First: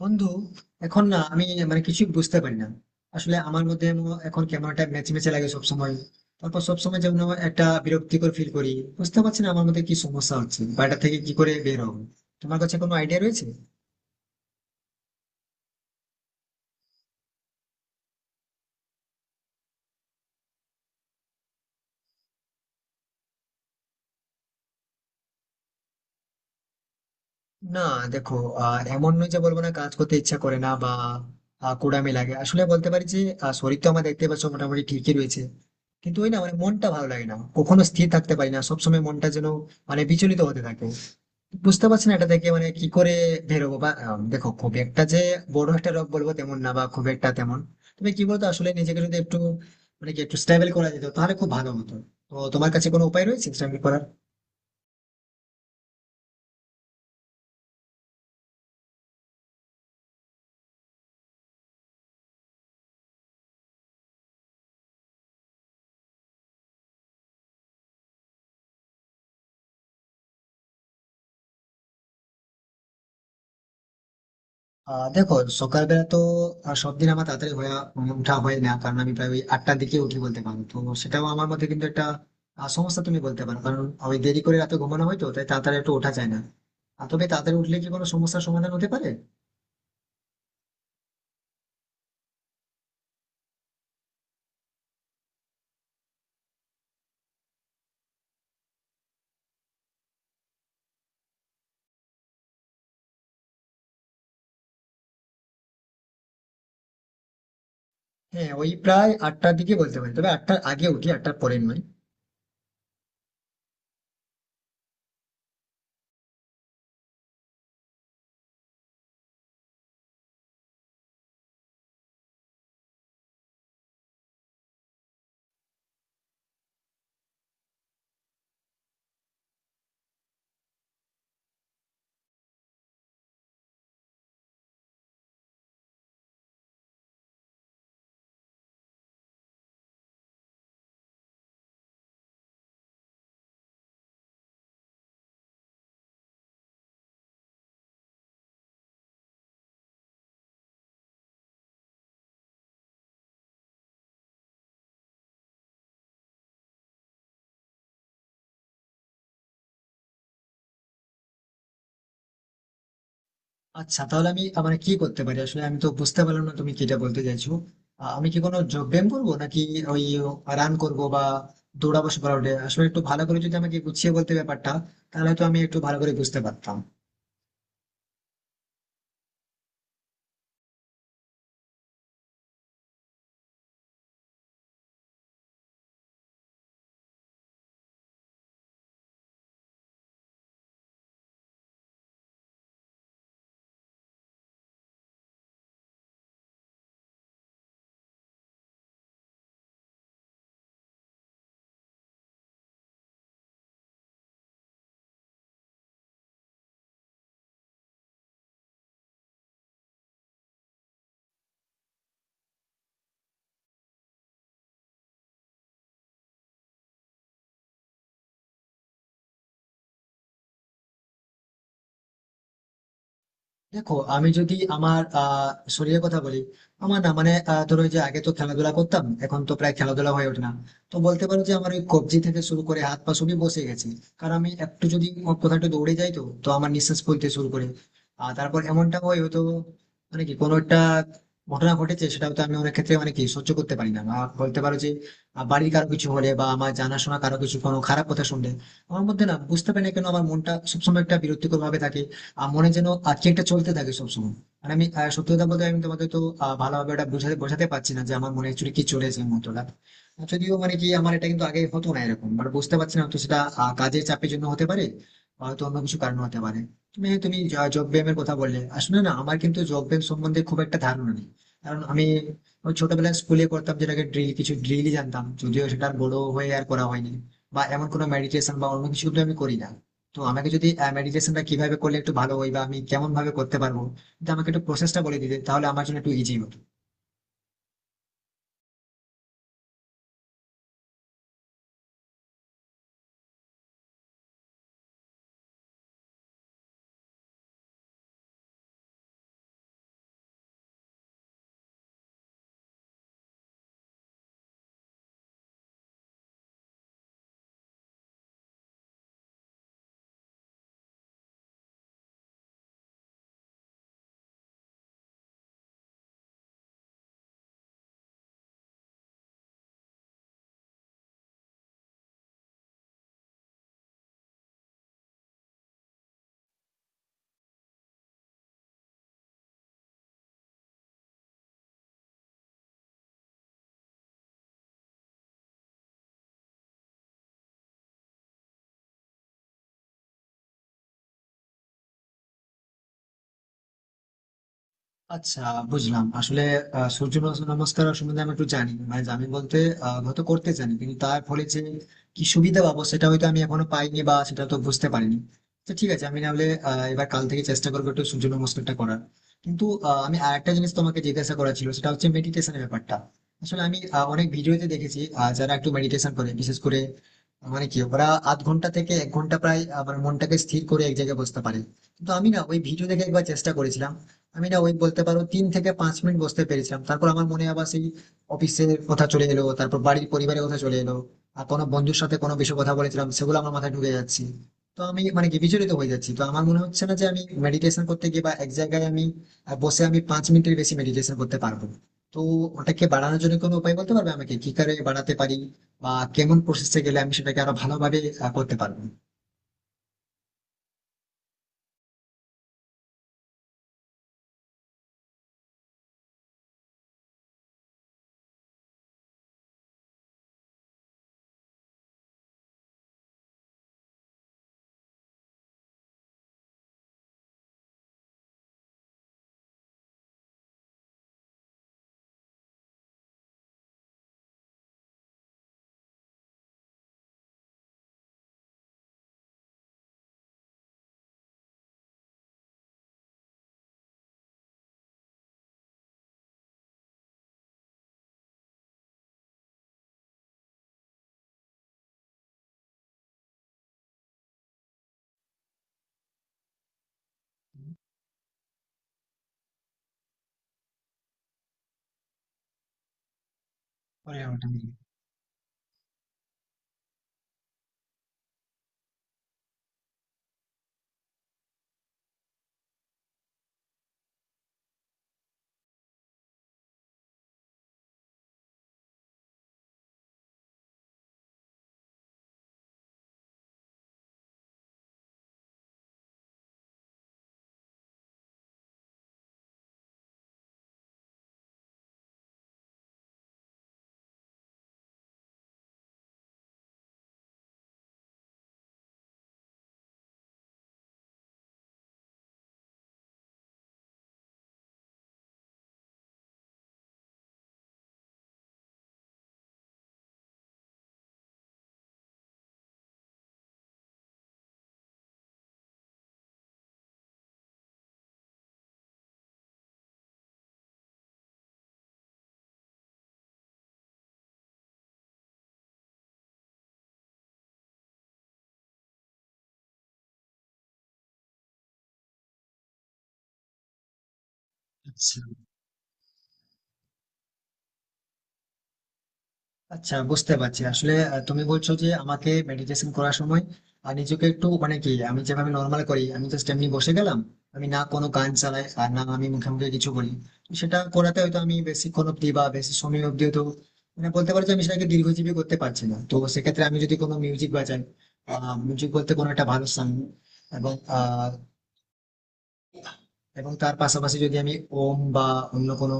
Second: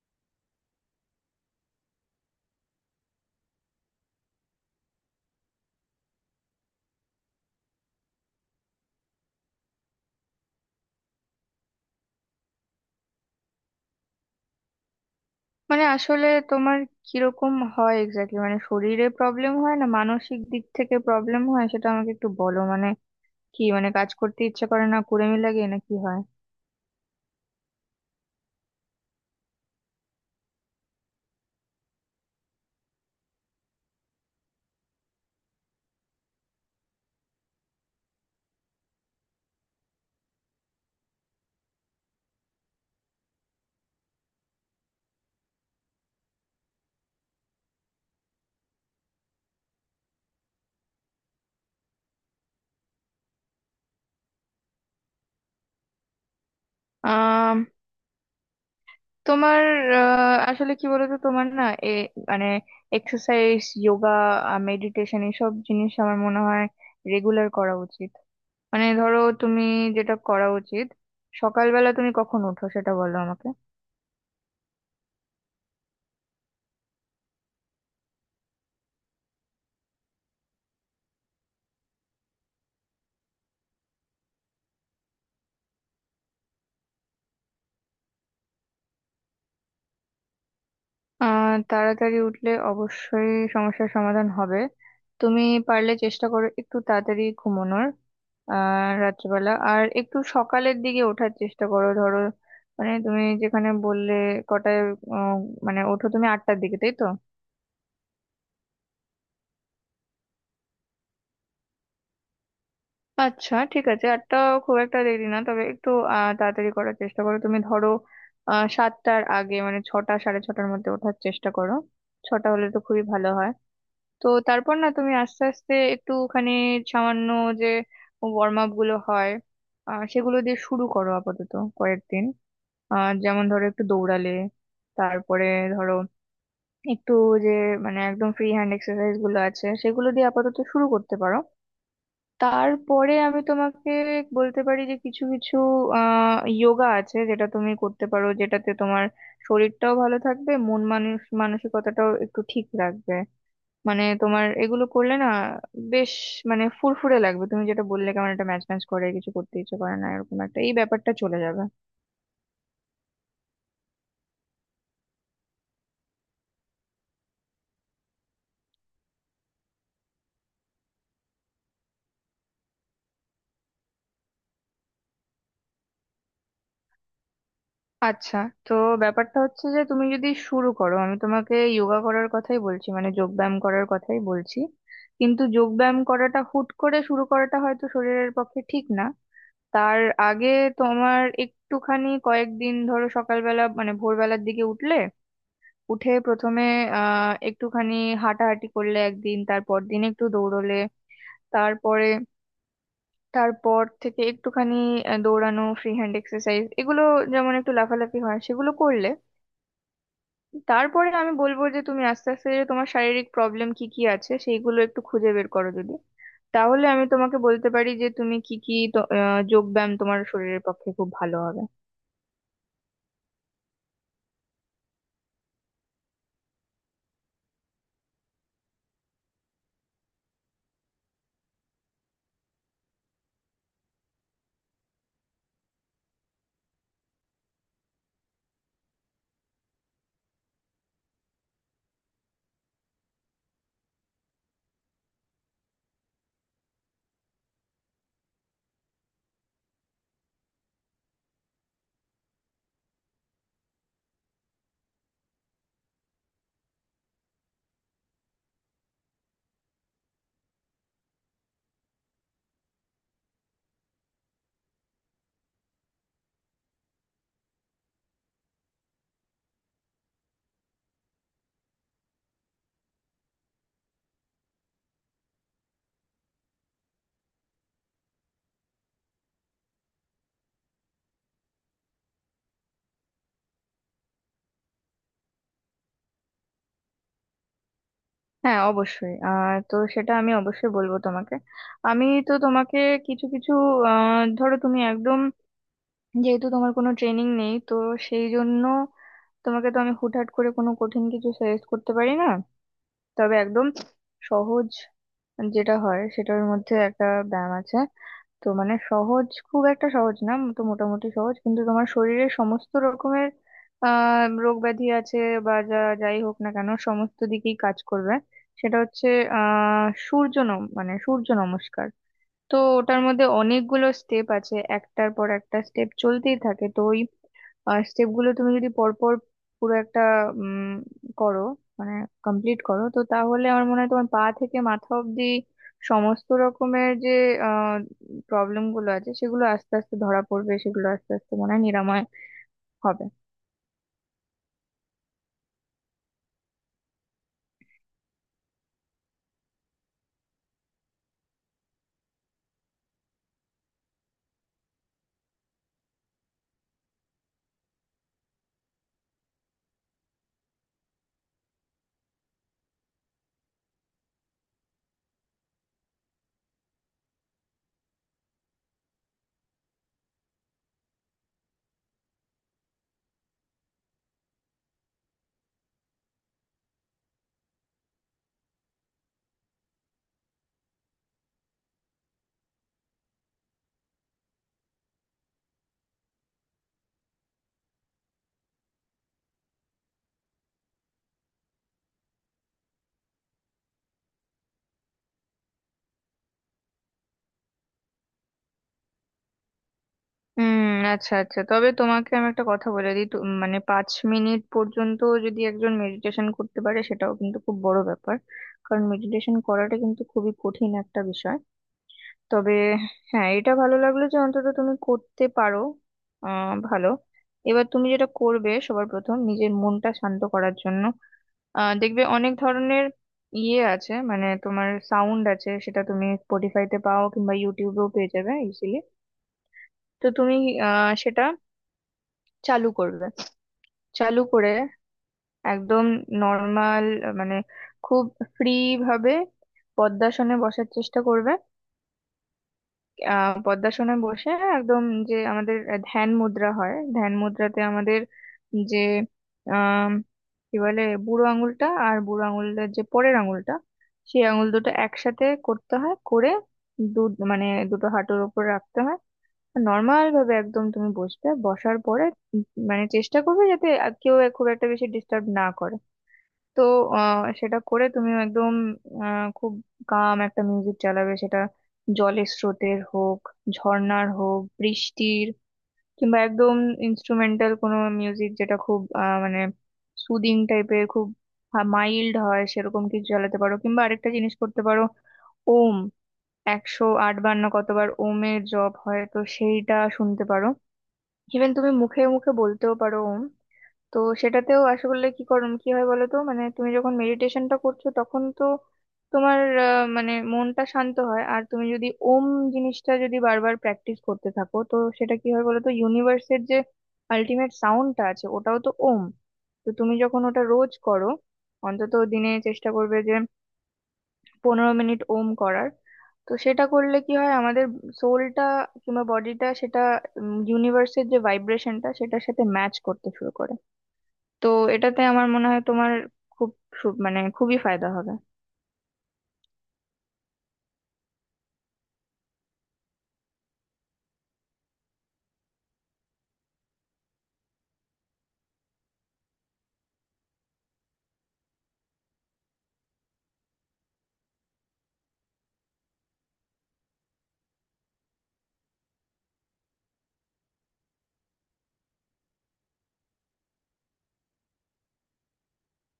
বন্ধু, এখন না আমি মানে কিছুই বুঝতে পারি না। আসলে আমার মধ্যে এখন কেমন একটা মেচমেচে লাগে সবসময়। তারপর সবসময় যেমন একটা বিরক্তিকর ফিল করি। বুঝতে পারছি না আমার মধ্যে কি সমস্যা হচ্ছে বা এটা থেকে কি করে বের হবো। তোমার কাছে কোনো আইডিয়া রয়েছে? মানে আসলে তোমার কিরকম হয় এক্স্যাক্টলি, মানে শরীরে প্রবলেম হয় না মানসিক দিক থেকে প্রবলেম হয় সেটা আমাকে একটু বলো। মানে কি, মানে কাজ করতে ইচ্ছে করে না, কুড়েমি লাগে, না কি হয়? না। দেখো, এমন নয় যে বলবো, না কাজ করতে ইচ্ছা করে না বা কুড়ামি লাগে, আসলে বলতে পারি যে শরীর তো আমার দেখতে পাচ্ছ মোটামুটি ঠিকই রয়েছে। কিন্তু ওই না মানে মনটা ভালো লাগে না, কখনো স্থির থাকতে পারি না, সবসময় মনটা যেন মানে বিচলিত হতে থাকে। বুঝতে পারছি না এটা থেকে মানে কি করে বেরোবো বা দেখো, খুব একটা যে বড় একটা রোগ বলবো তেমন না বা খুব একটা তেমন। তবে কি বলতো, আসলে নিজেকে যদি একটু মানে কি একটু স্টেবল করা যেত তাহলে খুব ভালো হতো। তো তোমার কাছে কোনো উপায় রয়েছে স্টেবল করার? আম, তোমার, আসলে কি বলতো তোমার না এ মানে এক্সারসাইজ, যোগা, মেডিটেশন এসব জিনিস আমার মনে হয় রেগুলার করা উচিত। মানে ধরো তুমি যেটা করা উচিত, সকালবেলা তুমি কখন ওঠো সেটা বলো আমাকে। দেখো, সকালবেলা তো সব দিন আমার তাড়াতাড়ি হয়ে ওঠা হয় না, কারণ আমি প্রায় ওই আটটার দিকে উঠি বলতে পারো তো। সেটাও আমার মধ্যে কিন্তু একটা সমস্যা তুমি বলতে পারো, কারণ ওই দেরি করে রাতে ঘুমানো হয় তো, তাই তাড়াতাড়ি একটু ওঠা যায় না। আর তবে তাড়াতাড়ি উঠলে কি কোনো সমস্যার সমাধান হতে পারে? তাড়াতাড়ি উঠলে অবশ্যই সমস্যার সমাধান হবে। তুমি পারলে চেষ্টা করো একটু তাড়াতাড়ি ঘুমানোর, রাত্রিবেলা, আর একটু সকালের দিকে ওঠার চেষ্টা করো। ধরো, মানে তুমি যেখানে বললে কটায়, উম, মানে ওঠো তুমি 8টার দিকে, তাই তো? হ্যাঁ, ওই প্রায় আটটার দিকে বলতে পারি, তবে আটটার আগে উঠি, আটটার পরে নয়। আচ্ছা, ঠিক আছে, 8টা খুব একটা দেরি না, তবে একটু তাড়াতাড়ি করার চেষ্টা করো। তুমি ধরো 7টার আগে, মানে 6টা সাড়ে 6টার মধ্যে ওঠার চেষ্টা করো। 6টা হলে তো খুবই ভালো হয়। তো তারপর না, তুমি আস্তে আস্তে একটুখানি সামান্য যে ওয়ার্ম আপ গুলো হয় সেগুলো দিয়ে শুরু করো আপাতত কয়েকদিন। যেমন ধরো একটু দৌড়ালে, তারপরে ধরো একটু যে মানে একদম ফ্রি হ্যান্ড এক্সারসাইজ গুলো আছে সেগুলো দিয়ে আপাতত শুরু করতে পারো। তারপরে আমি তোমাকে বলতে পারি যে কিছু কিছু যোগা আছে যেটা তুমি করতে পারো, যেটাতে তোমার শরীরটাও ভালো থাকবে, মন মানুষ মানসিকতাটাও একটু ঠিক রাখবে। মানে তোমার এগুলো করলে না বেশ মানে ফুরফুরে লাগবে। তুমি যেটা বললে কেমন একটা ম্যাচ ম্যাচ করে, কিছু করতে ইচ্ছে করে না, এরকম একটা এই ব্যাপারটা চলে যাবে। আচ্ছা, তাহলে আমি মানে কি করতে পারি? আসলে আমি তো বুঝতে পারলাম না তুমি কিটা বলতে চাইছো। আমি কি কোনো যোগ ব্যায়াম করবো নাকি ওই রান করবো বা দৌড়াবো সকালে উঠে? আসলে একটু ভালো করে যদি আমাকে গুছিয়ে বলতে ব্যাপারটা, তাহলে তো আমি একটু ভালো করে বুঝতে পারতাম। আচ্ছা, তো ব্যাপারটা হচ্ছে যে তুমি যদি শুরু করো, আমি তোমাকে যোগা করার কথাই বলছি, মানে যোগ ব্যায়াম করার কথাই বলছি। কিন্তু যোগ ব্যায়াম করাটা হুট করে শুরু করাটা হয়তো শরীরের পক্ষে ঠিক না। তার আগে তোমার একটুখানি কয়েকদিন ধরো সকালবেলা, মানে ভোরবেলার দিকে উঠলে, উঠে প্রথমে একটুখানি হাঁটাহাঁটি করলে একদিন, তারপর দিন একটু দৌড়লে, তারপরে তারপর থেকে একটুখানি দৌড়ানো, ফ্রি হ্যান্ড এক্সারসাইজ এগুলো, যেমন একটু লাফালাফি হয় সেগুলো করলে, তারপরে আমি বলবো যে তুমি আস্তে আস্তে যে তোমার শারীরিক প্রবলেম কি কি আছে সেইগুলো একটু খুঁজে বের করো যদি, তাহলে আমি তোমাকে বলতে পারি যে তুমি কি কি যোগ ব্যায়াম তোমার শরীরের পক্ষে খুব ভালো হবে। দেখো, আমি যদি আমার শরীরের কথা বলি, আমার না মানে ধরো ওই যে আগে তো খেলাধুলা করতাম, এখন তো প্রায় খেলাধুলা হয়ে ওঠে না। তো বলতে পারো যে আমার ওই কবজি থেকে শুরু করে হাত পা সবই বসে গেছে। কারণ আমি একটু যদি কোথাও একটু দৌড়ে যাই তো তো আমার নিঃশ্বাস ফেলতে শুরু করে। আর তারপর এমনটা হয় হয়তো মানে কি কোনো একটা ঘটনা ঘটেছে, সেটা হয়তো আমি অনেক ক্ষেত্রে মানে কি সহ্য করতে পারি না, বা বলতে পারো যে বাড়ির কারো কিছু হলে বা আমার জানাশোনা কারো কিছু কোনো খারাপ কথা শুনলে আমার মধ্যে না বুঝতে পারি না কেন আমার মনটা সবসময় একটা বিরক্তিকর ভাবে থাকে। মনে যেন কি একটা চলতে থাকে সবসময়। আর আমি সত্যি কথা বলতে আমি তোমাকে তো ভালোভাবে এটা বোঝাতে বোঝাতে পারছি না যে আমার মনে অ্যাকচুয়ালি কি চলেছে এই মুহূর্তটা। যদিও মানে কি আমার এটা কিন্তু আগে হতো না এরকম, বাট বুঝতে পারছি না তো সেটা কাজের চাপের জন্য হতে পারে, হয়তো অন্য কিছু কারণ হতে পারে। তুমি তুমি জব ব্যায়ামের কথা বললে, আসলে না আমার কিন্তু জব ব্যায়াম সম্বন্ধে খুব একটা ধারণা নেই। কারণ আমি ওই ছোটবেলায় স্কুলে করতাম যেটাকে ড্রিল, কিছু ড্রিলই জানতাম, যদিও সেটা আর বড় হয়ে আর করা হয়নি। বা এমন কোনো মেডিটেশন বা অন্য কিছু কিন্তু আমি করি না। তো আমাকে যদি মেডিটেশনটা কিভাবে করলে একটু ভালো হয় বা আমি কেমন ভাবে করতে পারবো, যদি আমাকে একটু প্রসেসটা বলে দিতে তাহলে আমার জন্য একটু ইজি হতো। হ্যাঁ, অবশ্যই, আর তো সেটা আমি অবশ্যই বলবো তোমাকে। আমি তো তোমাকে কিছু কিছু ধরো, তুমি একদম, যেহেতু তোমার কোনো ট্রেনিং নেই, তো সেই জন্য তোমাকে তো আমি হুটহাট করে কোনো কঠিন কিছু সাজেস্ট করতে পারি না। তবে একদম সহজ যেটা হয় সেটার মধ্যে একটা ব্যায়াম আছে। তো মানে সহজ, খুব একটা সহজ না, তো মোটামুটি সহজ, কিন্তু তোমার শরীরের সমস্ত রকমের রোগ ব্যাধি আছে বা যা যাই হোক না কেন সমস্ত দিকেই কাজ করবে। সেটা হচ্ছে আহ সূর্য নম মানে সূর্য নমস্কার। তো ওটার মধ্যে অনেকগুলো স্টেপ আছে, একটার পর একটা স্টেপ চলতেই থাকে, তো ওই স্টেপ গুলো তুমি যদি পরপর পুরো একটা উম করো, মানে কমপ্লিট করো, তো তাহলে আমার মনে হয় তোমার পা থেকে মাথা অব্দি সমস্ত রকমের যে আহ প্রবলেম গুলো আছে সেগুলো আস্তে আস্তে ধরা পড়বে, সেগুলো আস্তে আস্তে মনে হয় নিরাময় হবে। আচ্ছা, বুঝলাম। আসলে সূর্য নমস্কার সম্বন্ধে আমি একটু জানি, মানে জানি বলতে হয়তো করতে জানি, কিন্তু তার ফলে যে কি সুবিধা পাবো সেটা হয়তো আমি এখনো পাইনি বা সেটা তো বুঝতে পারিনি। তো ঠিক আছে, আমি নাহলে এবার কাল থেকে চেষ্টা করবো একটু সূর্য নমস্কারটা করার। কিন্তু আমি আরেকটা জিনিস তোমাকে জিজ্ঞাসা করা ছিল, সেটা হচ্ছে মেডিটেশনের ব্যাপারটা। আসলে আমি অনেক ভিডিওতে দেখেছি যারা একটু মেডিটেশন করে, বিশেষ করে মানে কি ওরা আধ ঘন্টা থেকে এক ঘন্টা প্রায় আমার মনটাকে স্থির করে এক জায়গায় বসতে পারে। কিন্তু আমি না ওই ভিডিও দেখে একবার চেষ্টা করেছিলাম। আমি না ওই বলতে পারো তিন থেকে পাঁচ মিনিট বসতে পেরেছিলাম, তারপর আমার মনে আবার সেই অফিসের কথা চলে এলো, তারপর বাড়ির পরিবারের কথা চলে এলো। আর কোনো বন্ধুর সাথে কোনো বিষয়ে কথা বলেছিলাম, সেগুলো আমার মাথায় ঢুকে যাচ্ছে। তো আমি মানে কি বিচলিত হয়ে যাচ্ছি, তো আমার মনে হচ্ছে না যে আমি মেডিটেশন করতে গিয়ে বা এক জায়গায় আমি বসে আমি পাঁচ মিনিটের বেশি মেডিটেশন করতে পারবো। তো ওটাকে বাড়ানোর জন্য কোনো উপায় বলতে পারবে আমাকে কি করে বাড়াতে পারি, বা কেমন প্রসেসে গেলে আমি সেটাকে আরো ভালোভাবে করতে পারবো? হুম, আচ্ছা আচ্ছা, তবে তোমাকে আমি একটা কথা বলে দিই, মানে 5 মিনিট পর্যন্ত যদি একজন মেডিটেশন করতে পারে সেটাও কিন্তু খুব বড় ব্যাপার, কারণ মেডিটেশন করাটা কিন্তু খুবই কঠিন একটা বিষয়। তবে হ্যাঁ, এটা ভালো লাগলো যে অন্তত তুমি করতে পারো। ভালো। এবার তুমি যেটা করবে, সবার প্রথম নিজের মনটা শান্ত করার জন্য দেখবে অনেক ধরনের ইয়ে আছে, মানে তোমার সাউন্ড আছে, সেটা তুমি স্পটিফাইতে পাও কিংবা ইউটিউবেও পেয়ে যাবে ইজিলি। তো তুমি সেটা চালু করবে। চালু করে একদম নর্মাল, মানে খুব ফ্রি ভাবে পদ্মাসনে বসার চেষ্টা করবে। পদ্মাসনে বসে একদম যে আমাদের ধ্যান মুদ্রা হয়, ধ্যান মুদ্রাতে আমাদের যে আহ কি বলে, বুড়ো আঙুলটা আর বুড়ো আঙুলের যে পরের আঙুলটা, পরে সেই ওটা আঙুল নিয়ে। দুটো একসাথে করতে হয় করে, দু মানে দুটো হাঁটুর উপর রাখতে হয়। নর্মাল ভাবে একদম তুমি বসবে। বসার পরে উম মানে চেষ্টা করবে যাতে আর কেউ খুব একটা বেশি ডিস্টার্ব না করে। তো সেটা করে তুমি একদম খুব কাম একটা মিউজিক চালাবে, সেটা জলের স্রোতের হোক, ঝর্ণার হোক, বৃষ্টির কিংবা একদম ইনস্ট্রুমেন্টাল কোনো মিউজিক, যেটা খুব মানে সুদিং টাইপের, খুব মাইল্ড হয় সেরকম কিছু চালাতে পারো। কিংবা আরেকটা জিনিস করতে পারো, ওম 108 বার, না কতবার ওমের জপ হয়, তো সেইটা শুনতে পারো। ইভেন তুমি মুখে মুখে বলতেও পারো ওম। তো সেটাতেও আসলে কি করুম কি হয় বলো তো, মানে তুমি যখন মেডিটেশনটা করছো তখন তো তোমার মানে মনটা শান্ত হয়। আর তুমি যদি ওম জিনিসটা যদি বারবার প্র্যাকটিস করতে থাকো, তো সেটা কি হয় বলো তো, ইউনিভার্সের যে আলটিমেট সাউন্ডটা আছে ওটাও তো ওম। তো তুমি যখন ওটা রোজ করো, অন্তত দিনে চেষ্টা করবে যে 15 মিনিট ওম করার, তো সেটা করলে কি হয়, আমাদের সোলটা কিংবা বডিটা সেটা ইউনিভার্সের যে ভাইব্রেশনটা সেটার সাথে ম্যাচ করতে শুরু করে। তো এটাতে আচ্ছা, আমার মনে হয় তোমার খুব মানে খুবই ফায়দা হবে। আচ্ছা, বুঝতে পারছি। আসলে তুমি বলছো যে আমাকে মেডিটেশন করার সময় আর নিজেকে একটু মানে কি, আমি যেভাবে নর্মাল করি আমি জাস্ট এমনি বসে গেলাম, আমি না কোনো গান চালাই আর না আমি মুখে মুখে কিছু বলি। তো সেটা করাতে হয়তো আমি বেশিক্ষণ অব্দি বা বেশি সময় অব্দি হয়তো মানে বলতে পারছি আমি সেটাকে দীর্ঘজীবী করতে পারছি না, তো সেক্ষেত্রে আমি যদি কোনো মিউজিক বাজাই, মিউজিক বলতে কোনো একটা ভালো সং, এবং আহ এবং তার পাশাপাশি যদি আমি ওম বা অন্য কোনো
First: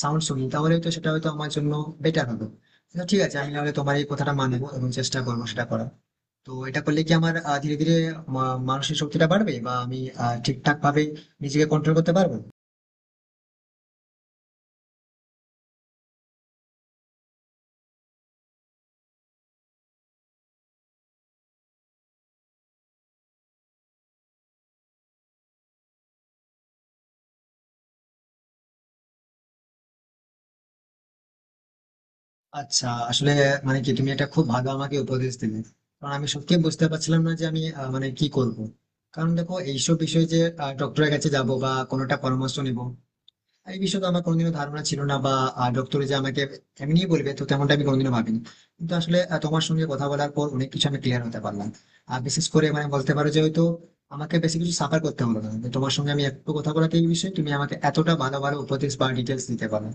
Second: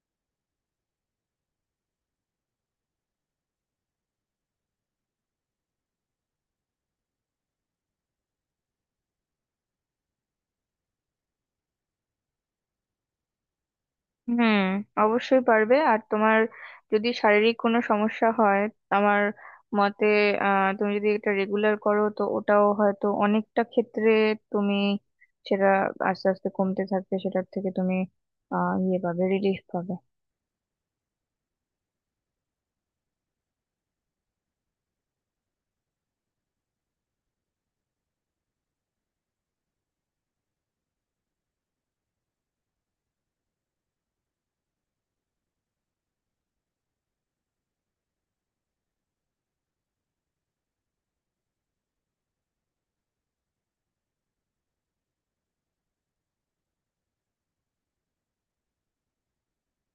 সাউন্ড শুনি, তাহলে তো সেটা হয়তো আমার জন্য বেটার হবে। তো ঠিক আছে, আমি নাহলে তোমার এই কথাটা মানবো এবং চেষ্টা করবো সেটা করার। তো এটা করলে কি আমার ধীরে ধীরে মানসিক শক্তিটা বাড়বে বা আমি ঠিকঠাক ভাবে নিজেকে কন্ট্রোল করতে পারবো? হুম, অবশ্যই পারবে। আর তোমার যদি শারীরিক কোনো সমস্যা হয়, আমার মতে তুমি যদি এটা রেগুলার করো, তো ওটাও হয়তো অনেকটা ক্ষেত্রে তুমি সেটা আস্তে আস্তে কমতে থাকবে, সেটার থেকে তুমি ইয়ে পাবে, রিলিফ পাবে। আচ্ছা, আসলে মানে কি তুমি এটা খুব ভালো আমাকে উপদেশ দিলে। কারণ আমি সত্যি বুঝতে পারছিলাম না যে আমি মানে কি করব। কারণ দেখো, এইসব বিষয়ে যে ডক্টরের কাছে যাব বা কোনোটা পরামর্শ নিবো, এই বিষয়ে তো আমার কোনোদিনও ধারণা ছিল না, বা ডক্টরে যে আমাকে এমনিই বলবে তো তেমনটা আমি কোনোদিনও ভাবিনি। কিন্তু আসলে তোমার সঙ্গে কথা বলার পর অনেক কিছু আমি ক্লিয়ার হতে পারলাম। আর বিশেষ করে মানে বলতে পারো যে হয়তো আমাকে বেশি কিছু সাফার করতে হলো না, যে তোমার সঙ্গে আমি একটু কথা বলাতে এই বিষয়ে তুমি আমাকে এতটা ভালো ভালো উপদেশ বা ডিটেলস দিতে পারো।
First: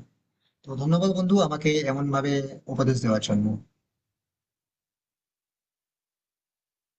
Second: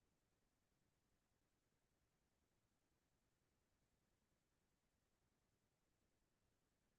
তো ধন্যবাদ বন্ধু, আমাকে এমন ভাবে উপদেশ দেওয়ার জন্য।